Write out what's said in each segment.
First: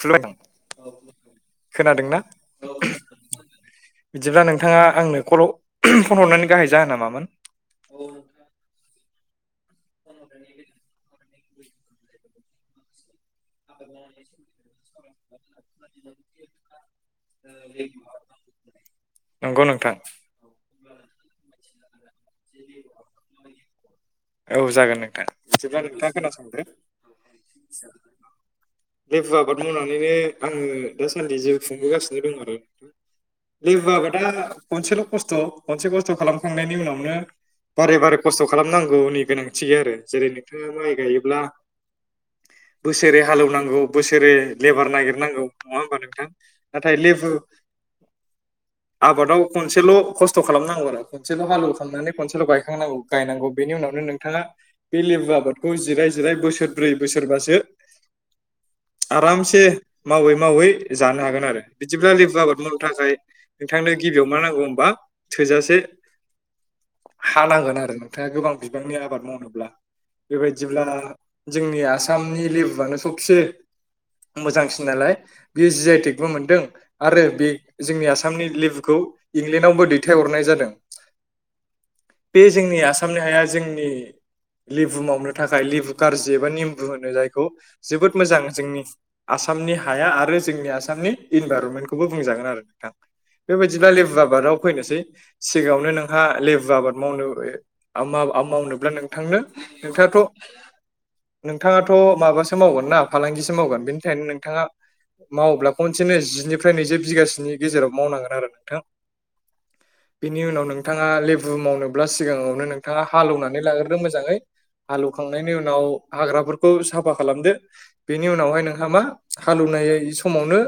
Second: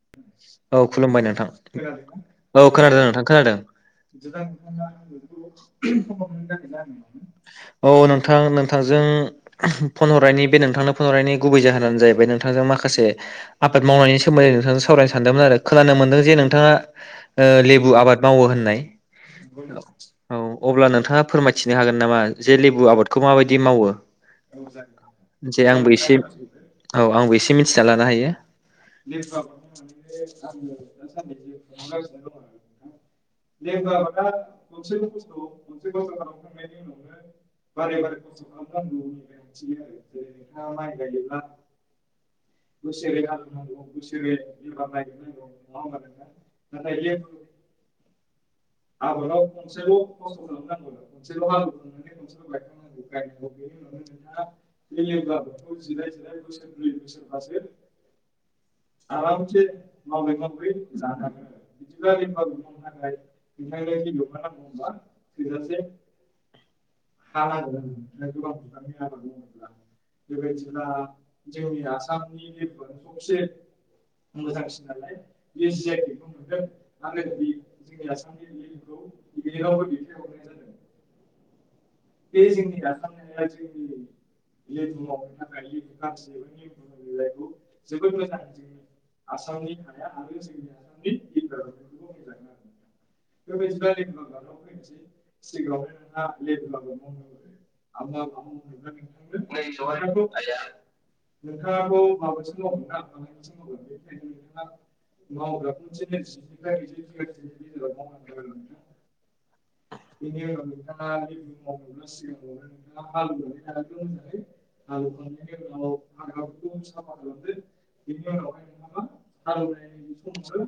खुलुमबाय औ खुलुमबाय नोंथां खोनादोंना औ खोनादों नोंथां खोनादों। बिदिब्ला नोंथाङा आंनो कल फन हरनायनि गाहाय [unintelligible] जाहोना मामोन औ नोंथां नोंथांजों फन हरनायनि बे नोंथांनो फन हरनायनि गुबै जाहोनानो जाहैबाय नों। थांजों माखासे आबाद मावनायनि सोन्दै सावरायनो सानदोंमोन आरो खोनानो मोनदों जे नोंथाङा ओ लेबु आबाद मावो होननाय। नंगौ नोंथां। औ अब्ला नोंथाङा फोरमायथिनो हागोन नामा जे लेबु आबादखौ माबायदि मावो। औ औ नोंथां जागोन दे बिदिब्ला आंबो नोंथाङा एसे खोनासंदो औ आंबो एसे मिथिना लानो हायो। लेबु आबाद। मावनानैनो आङो दासान्दि जिउ खुंबोगासिनो दं आरो लेबु आबादा मा होनो खनसेल' खस्थ' खनसे खस्थ' खालामखांनायनि उनावनो। बारे बारे खस्थ' खालामनांगौनि गोनांथि गैया आरो जेरै नोंथाङा माइ गायोब्ला। बोसोरै हालेवनांगौ बोसोरै लेबार नागिरनांगौ नङा होमबा नोंथां नाथाय लेबु। [unintelligible] आबादाव खनसेल' खस्थ' खालामनांगौ आरो खनसेल' हालव ख खालामनानै खनसेल' गायखांनांगौ गायनांगौ बेनि उनाव। नो नोंथाङा बे लेबु आबादखौ जिराय जिराय बोसोरब्रै बोसोरबासो आराम से मावै मावै जानो हागोन आरो बिदिब्ला लेबु आबाद मावनो थाखाय नोंथांनो गिबियाव मा ना गौ होमबा थोजासे [unintelligible] हानांगोन आरो नोंथाङा गोबां बिबांनि आबाद मावनोब्ला बेबायदिब्ला नों जोंनि आसामनि लेबुआनो सबसे मोजांसिन नालाय बेयो जि आइटेकबो मोनदों आरो बे जोंनि आसामनि लेबुखौ इंलेण्डआवबो दैथायहरनाय जादों। [inaudible] बे जोंनि आसामनि हाया जोंनि लेबु मावनो थाखाय लेबु कारजि एबा निमबु होनो जायखौ जोबोद मोजां जोंनि आसामनि हाया आरो जोंनि आसामनि इनभाइरनमेन्टखौबो बुंजागोन आरो नोंथां। बेबायदिब्ला लेबु आबादाव फैनोसै सिगाङावनो नोंहा लेबु आबाद मावनो ओ आमाव आमावनोब्ला नोंथांनो नोंथाङाथ' नोंथाङाथ' माबासो मावगोन ना फालांगिसो मावगोन बेनि थाखायायनो नोंथाङा मावब्ला खनसेनो जिनिफ्राय नैजि बिगासोनि गेजेराव मावनांगोन आरो नोंथां बेनि उनाव नोंथाङा लेबु मावनोब्ला सिगाङावनो नोंथाङा हालौवनानै लाग्रोदो मोजाङै हालौखांनायनि उनाव हाग्राफोरखौ साफा खालाम दो बेनि उनावहाय नोंहा मा हालौनाय समावनो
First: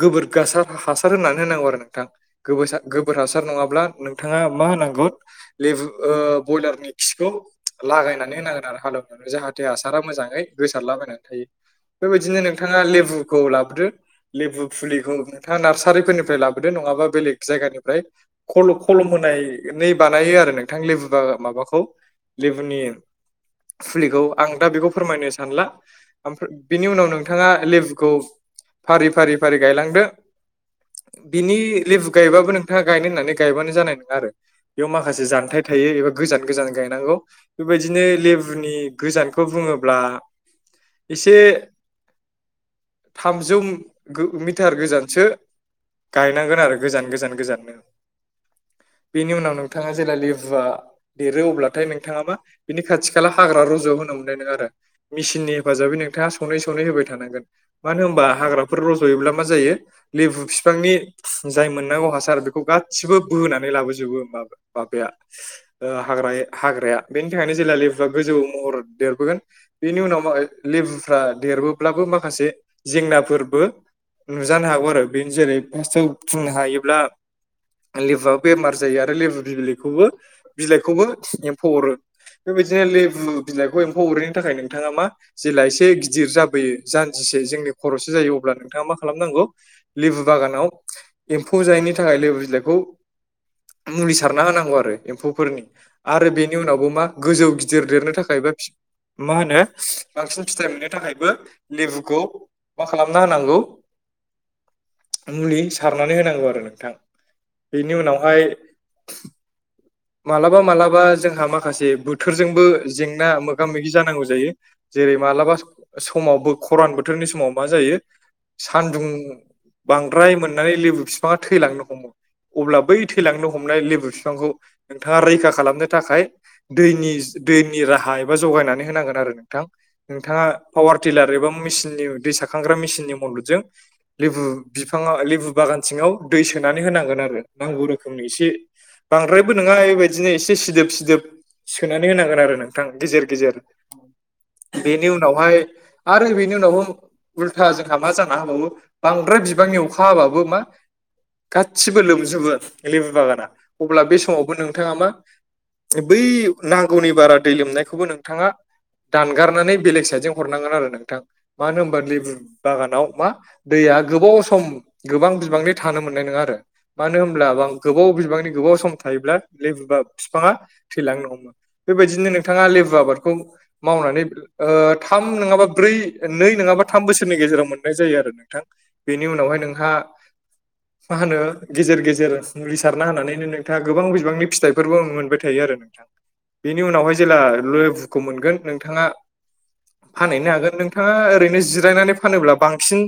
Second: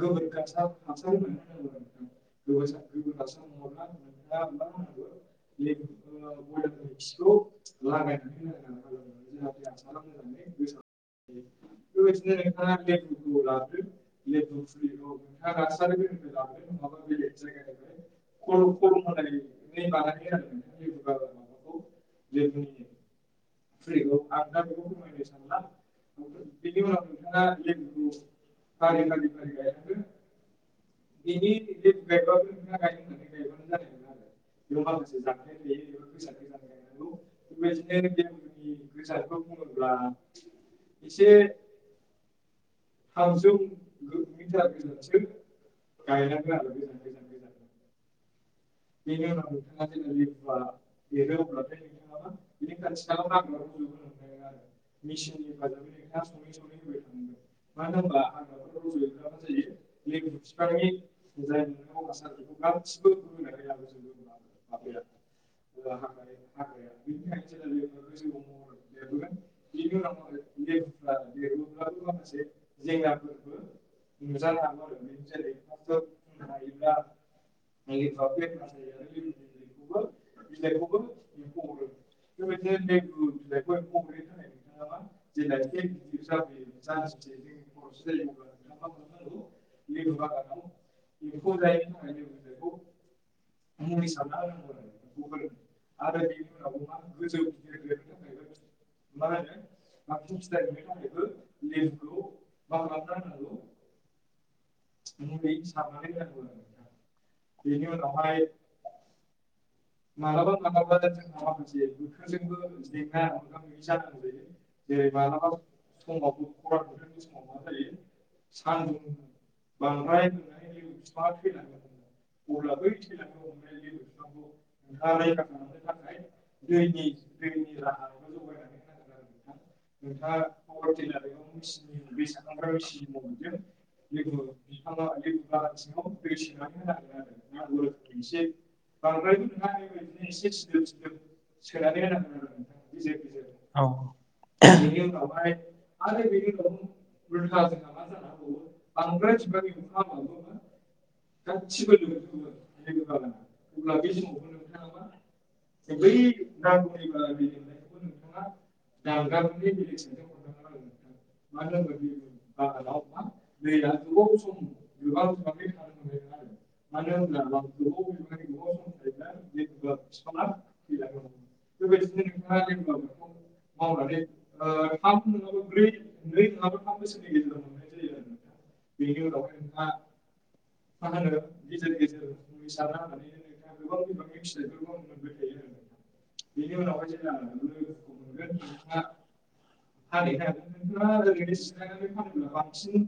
गोबोर गासार हासार होनानै होनांगौ आरो नोंथां गोबोर हासार नङाब्ला नोंथाङा मा होनांगौ लेबु ओ बयलारनि खिखौ लागायनानै होनांगोन आरो हालौनायाव जाहाथ थे हासारा मोजाङै गोसारलाबायनानै थायो बेबायदिनो नोंथाङा लेबुखौ लाबोदो लेबु फुलिखौ नोंथाङा नार्सारिफोरनिफ्राय लाबोदो नङाबा बेलेग जायगानिफ्राय खल' खल'म होनाय नै बानायो आरो नोंथां लेबु माबाखौ लेबुनि फुलिखौ [unintelligible] आं दा बेखौ फोरमायनो सानला ओमफ्रा बेनि उनाव नोंथाङा लेबुखौ फारि फारि फारि गायलांदो [inaudible] बिनि लेबु गायबाबो नोंथाङा गायनो होननानै गायबानो जानाय नोङा आरो बेयाव माखासे जानथाय थायो एबा गोजान गोजान गायनांगौ बेबायदिनो लेबुनि गोजानखौ बुङोब्ला इसे थामजौ ओम गो मिटार गोजानसो गायनांगोन आरो गोजान गोजान गोजाननो [inaudible] बेनि उनाव नोंथाङा जेला लेबुआ देरो अब्लाथाय नोंथाङा मा बिनि खाथि खाला हाग्रा रज' होनो मोननाय नोङा आरो मिचिननि हेफाजाबै नोंथाङा सनै सनै होबाय थांनांगोन मानो होमबा हाग्राफोर रज'योब्ला मा जायो लेबु फिफांनि जाय मोननांगौ हासार बेखौ गाससिबो बोना लाबोजोबो माब माबाया ओ हाग्रा हाग्राया बेनि थाखायनो जेला लेबुआ गोजौ महर देरबोगोन बेनि उनाव लेबुफ्रा देरबोब्लाबो माखासे जेंनाफोर बो नुजानो हागौ आरो बेनो जेरै फासाव बुंनो हायोब्ला [unintelligible] बुआ बेमार जायो आरो लेबु बिलाइखौबो बिलाइखौबो एमफौ अरो। बे बादिनो लेबु बेखौ एमफौ अरैनि थाखाय नोंथाङा मा जेला एसे गिदिर जाबोयो जानजिसे जोंनि खर'सा जायो अब्ला नोंथा थाङा मा खालामनांगौ लेबु बागानाव एमफौ जायैनि थाखाय लेबु बिलाइखौ [inaudible] मुलि सारना होनांगौ आरो एमफौफोरनि आरो बेनि उनावबो मा गोजौ गिदिर देरनो थाखाय खायबो फि मा होनो बांसिन फिथाइ मोननो थाखायबो लेबुखौ मा खालामना होनांगौ [inaudible] मुलि सारनानै होनांगौ आरो नोंथां बेनि उनावहाय मालाबा मालाबा जोंहा माखासे बोथोरजोंबो जेंना मोगा मोगि जानांगौ जायो जेरै मालाबा समावबो खरान बोथोरनि समाव मा जायो सानदुं बांद्राय मोननानै लेबु फिफाङा थैलांनो हमो। अब्ला बै थैलांनो हमनाय लेबु फिफांखौ नोंथाङा रैखा खालामनो थाखाय दैनि दैनि राहा एबा जगायनानै होनांगोन आरो नोंथां नोंथाङा पावार टिलार एबा मेचिन दैसारखांग्रा मेचिननि मददजों लेबु बिफाङाव लेबु बागानाव सिङाव दै सोनानै होनांगोन आरो नांगौ रोखोमनि एसे [unintelligible] दाबबो नङा बेबायदिनो एसे सिदोब सिदोब सोनानै होनांगोन आरो नोंथां गेजेर गेजेर बेनि उनावहाय आरो बेनि उनावबो उल्था जोंहा मा जाना होबावो बांद्राय बिबां अखा हाबाबो मा गासिबो लोमजोबो लेबु बागाना अब्ला बे समावबो नोंथाङा मा बै नांगौनि बारा दै लोमनायखौबो नोंथाङा दानगारनानै बेलेग साइद जों हरनांगोन आरो नोंथां मानो होन होनोमबा लेबु बागानाव मा दै या गोबाव सम गोबां बिबांनि थानो मोननाय नङा आरो मानो होनब्ला गोबाव बिबांनि गोबाव सम थायो ल बि थांनो बेबायदिनो नोंथाङा लेबु आबादखौ माव नावै ओ थाम नङाबा ब्रै नै नङाबा थाम बोसोरनि गेजेराव मोननाय जायो आरो नोंथां बेनि उनावहाय नोंहा मा होनो गेजेर गेजेर मुलि सारना होनानै नों थां गोबां बिबांनि फिथाइफोरबो मोनबाय थायो आरो नोंथां बेनि उनावहाय जेब्ला लेबुखौ मोनगोन नोंथाङा फानहैनो हागोन नोंथाङा ओरैनो जिरायनानै फानोब्ला बांसिन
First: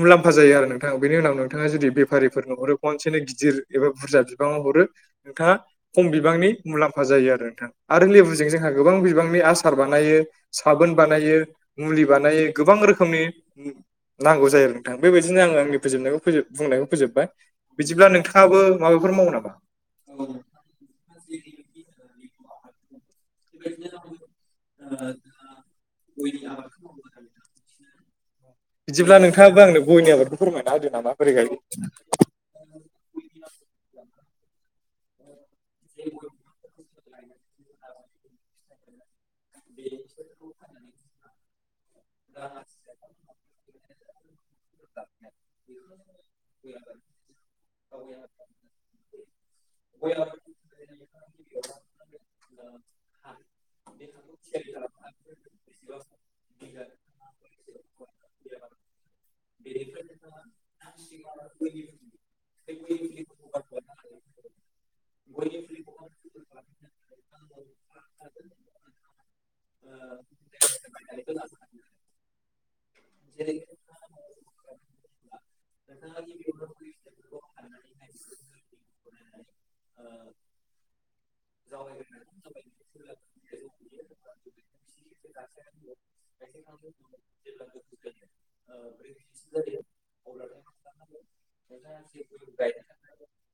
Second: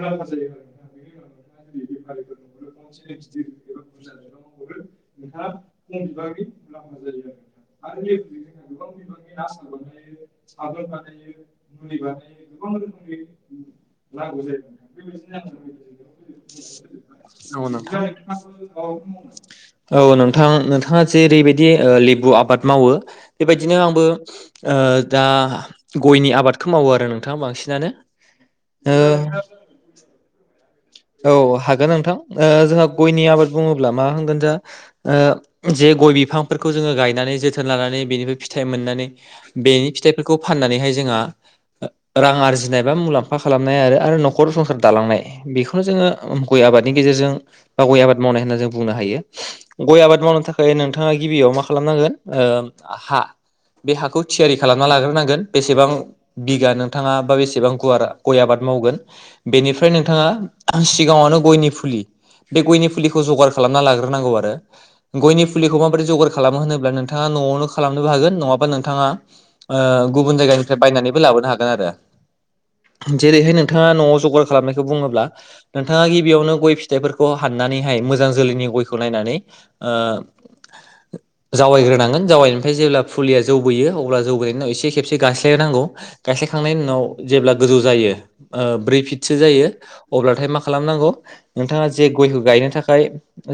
मुलाम्फा जायो आरो नोंथाङा बेनि उनाव नोंथाङा जुदि बेफारिफोरनो हरो खनसेनो गिदिर एबा बुरजा बिबाङाव हरो नोंथाङा खम बिबांनि मुलाम्फा जायो आरो नोंथां आरो लेबुजों जोंहा गोबां बिबांनि आसार बानायो साबोन बानायो मुलि बानायो गोबां रोखोमनि नांगौ जायो आरो नोंथां बेबायदिनो आङो आंनि फोबनायखौ बुंनायखौ फोजोबबाय बिदिब्ला नोंथाङाबो माबाफोर मावो नामा? औ नोंथां नोंथाङा जे ओरैबायदि लेबु आबाद मावो। बेबायदिनो आंबो दा गयनि आबादखौ मावो आरो नोंथाङा बांसिनानो बिदिब्ला ओ नोंथाङाबो आंनो गयनि आबादखौ फोरमाय औ हागोन नोंथां जोंहा गयनि आबाद बुङोब्ला मा होनगोन जा ओ जे गय बिफांफोरखौ जोङो गाय नानै जोथोन लानानै बेनिफ्राय फथ मोननानै बेनि फिथाइफोरखौ फाननानैहाय जोंहा रां आरजिनाय बा मुलाम्फा खालामनाय आरो आरो न'खर संसार दालांनाय बे बेखौनो जोङो गय आबादनि गेजेरजों बा गय आबाद मावनाय होनना जों बुंनो हायो गय आबाद मावनो थाखाय नोंथाङा गिबियाव मा खालामनांगोन हा बे हाखौ थियारि खालामना लाग्रोनांगोन बेसेबां बिगा नोंथाङा बा बेसेबां गुवार गय आबाद माव गोन बेनिफ्राय नोंथाङा सिगाङावनो गयनि फुलि बे गयनि फुलिखौ जगार खालामना लाग्रोनांगौ आरो गयनि फुलिखौ माबोरै जगार खालामो होनोब्ला नोंथाङा न'आवनो खालामनोबो हागोन नङाबा नोंथाङा गुबुन जायगानिफ्राय बायनानैबो लाबोनो हागोन आरो जेरैहाय नोंथाङा न'आव जगार खालामनायखौ बुङोब्ला नोंथाङा गिबियावनो गय फिथाइफोरखौ हाननानैहाय मोजां जोलैनि गयखौ नायनानै आ जावायग्रोनांगोन जावैनिफ्राय जेब्ला फुलिया जौबोैयो अब्ला जौगैनायनिनाव एसे खेबसे गासस्लायोनांगौ गायस्लायखांनायनि उनाव जेब्ला गोजौ जायो ब्रै फिटसो जायो अब्लाथाय मा खालामनांगौ नोंथाङा जे गयखौ गायनो थाखाय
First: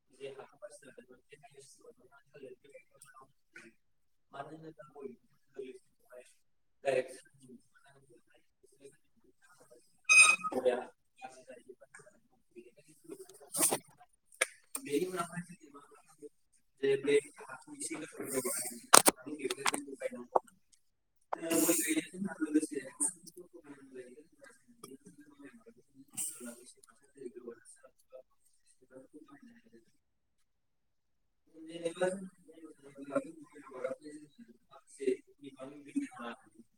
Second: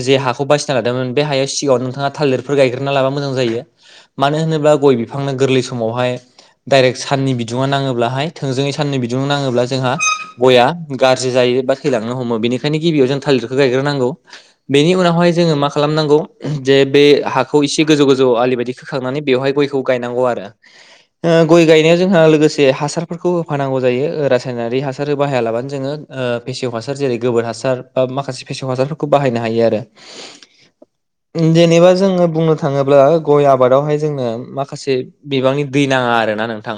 जे हाखौ बासिना लादोंमोन बे हायाव सिगाङाव नोंथाङा थालिरफोर गायग्रोना लाबा मोजां जायो मानो होनोब्ला गय बिफांनो गोरलै समावहाय डाइरेक्ट साननि बिदुङा नाङोब्लाहाय थोंजोङै साननि बिदुुं नाङोब्ला जोंहा गया गाज्रि जायो बा थैलांनो हमो बेनिखायनो गिबियाव जों थालिरखौ गाय्रोनांगौ बेनि उनावहाय जोङो मा खालामनांगौ जे बे हाखौ इसे गोजौ गोजौ आलि बायदि खोखांनानै बेवहाय गयखौ गायनांगौ आरो गय गायनायाव जोंहा लोगोसे हासारफोरखौ होफानांगौ जायो रासायनारि हासार बाहायालाबानो जोङो। ओ फेसेव हासार जेरै गोबोर हासार बा माखासे फेसेव हासारफोरखौ बाहायनो हायो आरो। जेनेबा जोङो बुंनो थाङोब्ला गय आबादावहाय जोंनो माखासे बिबांनि दै नाङा आरो ना नोंथां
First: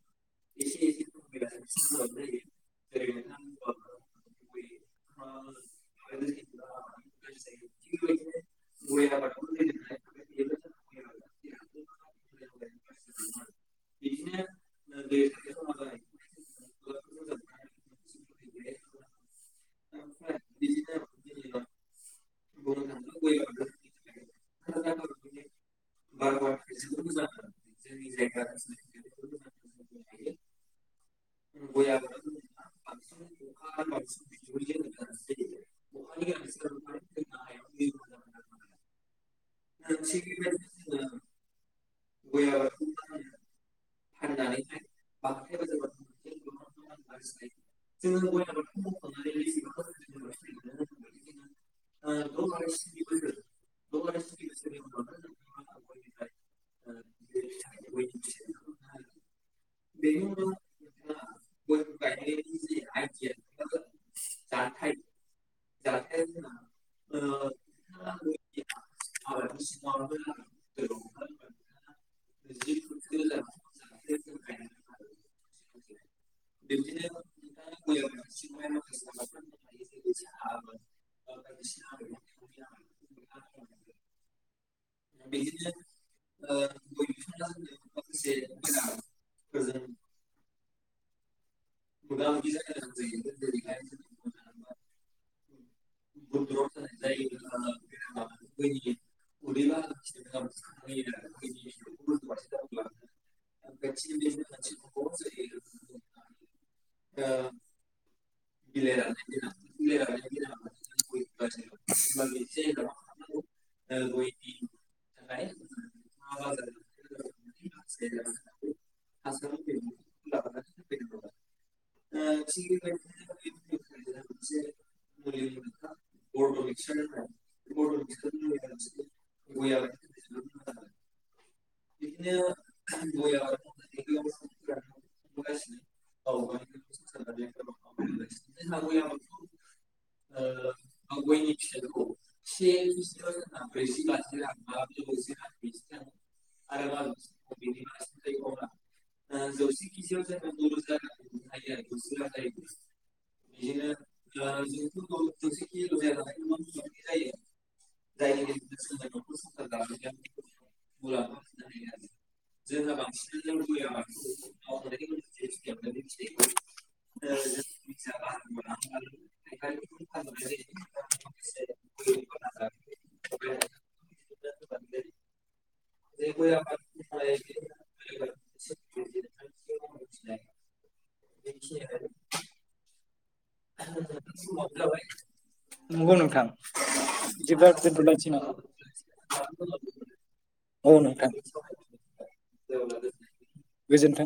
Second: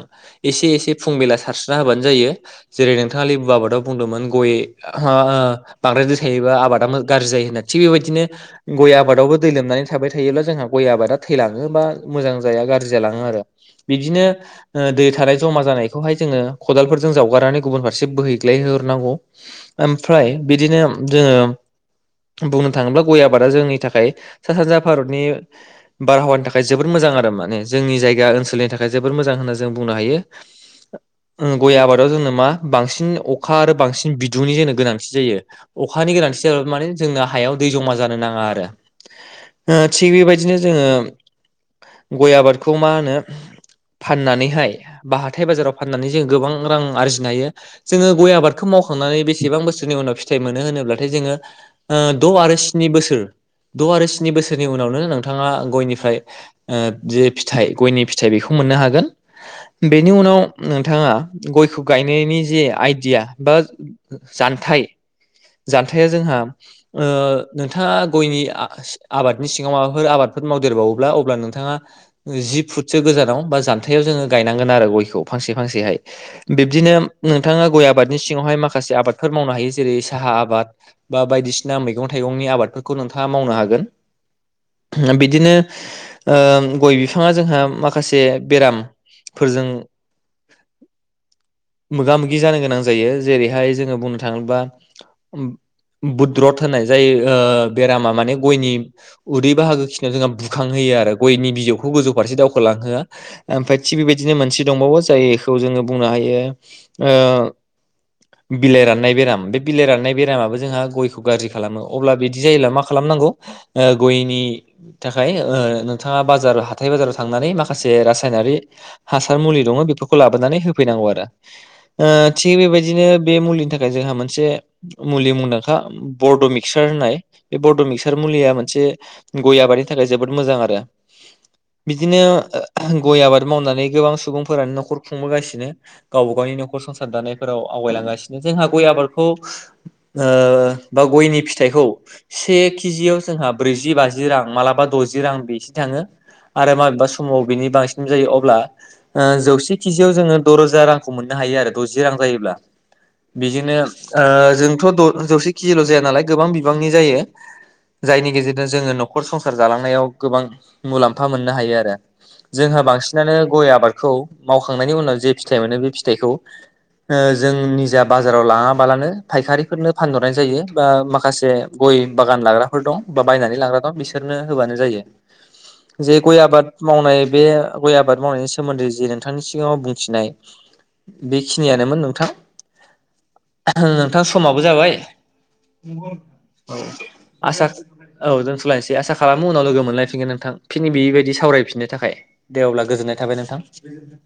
एसे एसे फुंबिला सारस्रिना होबानो जायो जेरै नोंथाङ लेबु आबादाव बुंदों। गय ह बांद्राय थायोबा आबादा गाज जायो थि बेबायदिनो गय आबादावबो। दै लोमनानै थाबाय थायोब्ला जोंहा गय आबादा थैलाङो बा मोजां जाया गाज्रि जालाङो आरो। बिदिनो दै थानाय जमा जानायखौहाय जोङो खदालफोरजों जावगारनानै गुबुनफोर। फारसे बोहैग्लायहोहरनांगौ ओमफ्राय बिदिनो जोङो। बुंनो थाङोब्ला गय आबादा जोंनि थाखाय सा सानजा भारतनि बारहावानि थाखाय जोबोद मोजां। मोजां आरो माने जोंनि जायगा ओनसोलनि थाखाय जोबोर मोजां होनना जों बुंनो हायो। उम गय आबादाव जोंनो मा बांसिन अखा आरो बांसिन बिदुंनि जोंनो गोनांथि जायो। अखानि गोनांथि जाबाबो माने जोंनो हायाव दै जमा जानो नाङा आरो। ओ थिग बेबायदिनो जोङो गय आबादखौ मा होनो। फाननानैहाय बा हाथाय बाजाराव फाननानै जों गोबां रां आरजिनो हायो। जोङो गय आबादखौ मावखां नानै बेसेबां बोसोरनि उनाव फिथाइ मोनो होनोब्लाथाय जोङो द' आरो स्नि बोसोर। द' आरो स्नि बोसोरनि उनावनो नोंथाङा गयनिफ्राय ओ जे फिथाइ गयनि फिथाइ बेखौ मोननो हा बेनि उनाव नोंथाङा गयखौ गायनायनि जे आइडिया बा जानथाइ जानथाया जोंहा ओ नोंथाङा गयनि आ-आबादनि सिङाव माबाफोर आबादफोर मावद देरबावोब्ला अब्ला नोंथाङा ओ जि फुटसो गोजानाव बा। जानथायाव जोङो गायनांगोन आरो गयखौ फांसे फांसेहाय बिब्दिनो नोंथाङा गय आबादनि सिङावहाय माखासे। से आबादफोर मावनो हायो। जेरै साहा आबाद बा बायदिसिना मैगं थाइगंनि आबादफोरखौ नोंथाङा मावनो हागोन। बिदिनो ओ गय बिफाङा जोंहा माखासे बेरा मफोरजों मोगा मोगि जानो गोनां जायो। जेरैहाय जोङो बुंनो थाङोब्ला बुद्रथ होननाय जायो ओ बेरामा माने गयनि उदै बाहागो खिनियाव जोंहा बुखांहैयो। आरो गयनि बिजौखौ गोजौ फारसे दावखोलांहोआ ओमफ्राय थि बेबायदिनो मोनसे दंबावो जायखौ जोङो। बुंनो हायो ओ बिलाइ राननाय बेराम बिलाइ राननाय बेरामाबो जोंहा गयखौ गाज्रि खालामो अब्ला बिदि जायोब्ला मा खालामनांगौ ओ गयनि। थाखाय ओ नोंथाङा बाजार हाथाय बाजाराव थांनानै माखासे रासायनारि हासार मुलि द ङ' बेफोरखौ लाबोनानै होफैनांगौ आरो। ओ थिग बेबायदिनो बे मुलिनि थाखाय जोंहा मोनसे। मुलि मुंदांखा बरड' मिक्सार होननाय बे बरड' मिक्सार मुलिया मोनसे गय आबादनि थाखाय जोबोद मोजां आरो। बिदिनो ओ गय आबाद मावनानै गोबां सुबुंफोरानो न'खर खुंबोगासिनो गाव गावबा गावनि न'खर संसार दानायफोराव आवगायलांगासिनो जोंहा गय आबादखौ बा गयनि फिथाइखौ से केजियाव जोंहा ब्रैजि बाजि रां मालाबा द' जि रां बेसे थाङो। आरो माबेबा समाव बिनि बांसिन जायो अब्ला जौसे केजियाव जोङो द'रोजा रांखौ मोननो। हायो आरो दजि रां जायोब्ला। बेजोंनो जोंथ' जौसे केजिल' जाया नालाय गोबां बिबांनि जायो। जायनि गेजेरजों जोङो नखर संसार जालांनायाव गोबां मुलाम्फा मोननो हायो आरो जोंहा बांसिनानो गय आबादखौ मावखांनायनि उनाव जे फिथाइ मोनो बे फिथाइ खौ ओ जों निजा बाजाराव लाङा बालानो फायखारिफोरनो फानहरनाय जायो बा माखासे गय बागान लाग्राफोर दं बा बायनानै लाग्रा दं बिसोरनो होबानो जायो। जे गय आबाद मावनाय बे गय आबाद मावनायनि सोमोन्दै जि नोंथांनि सिगाङाव बुंथिनाय। बेखिनियानोमोन नोंथां। नोंथां समाबो जाबाय। नंगौ नोंथां औ बिदिब्ला आसा दोनथ'लायनोसै औ नामा दोनथुलायसै आसा खालामो उनाव लोगो मोनलायफिनगोन नोंथां। खिनि औ नोंथां बेबायदि सावरायफिननो थाखाय दे अब्ला गोजोननाय थाबाय नोंथां। गोजोन्थों।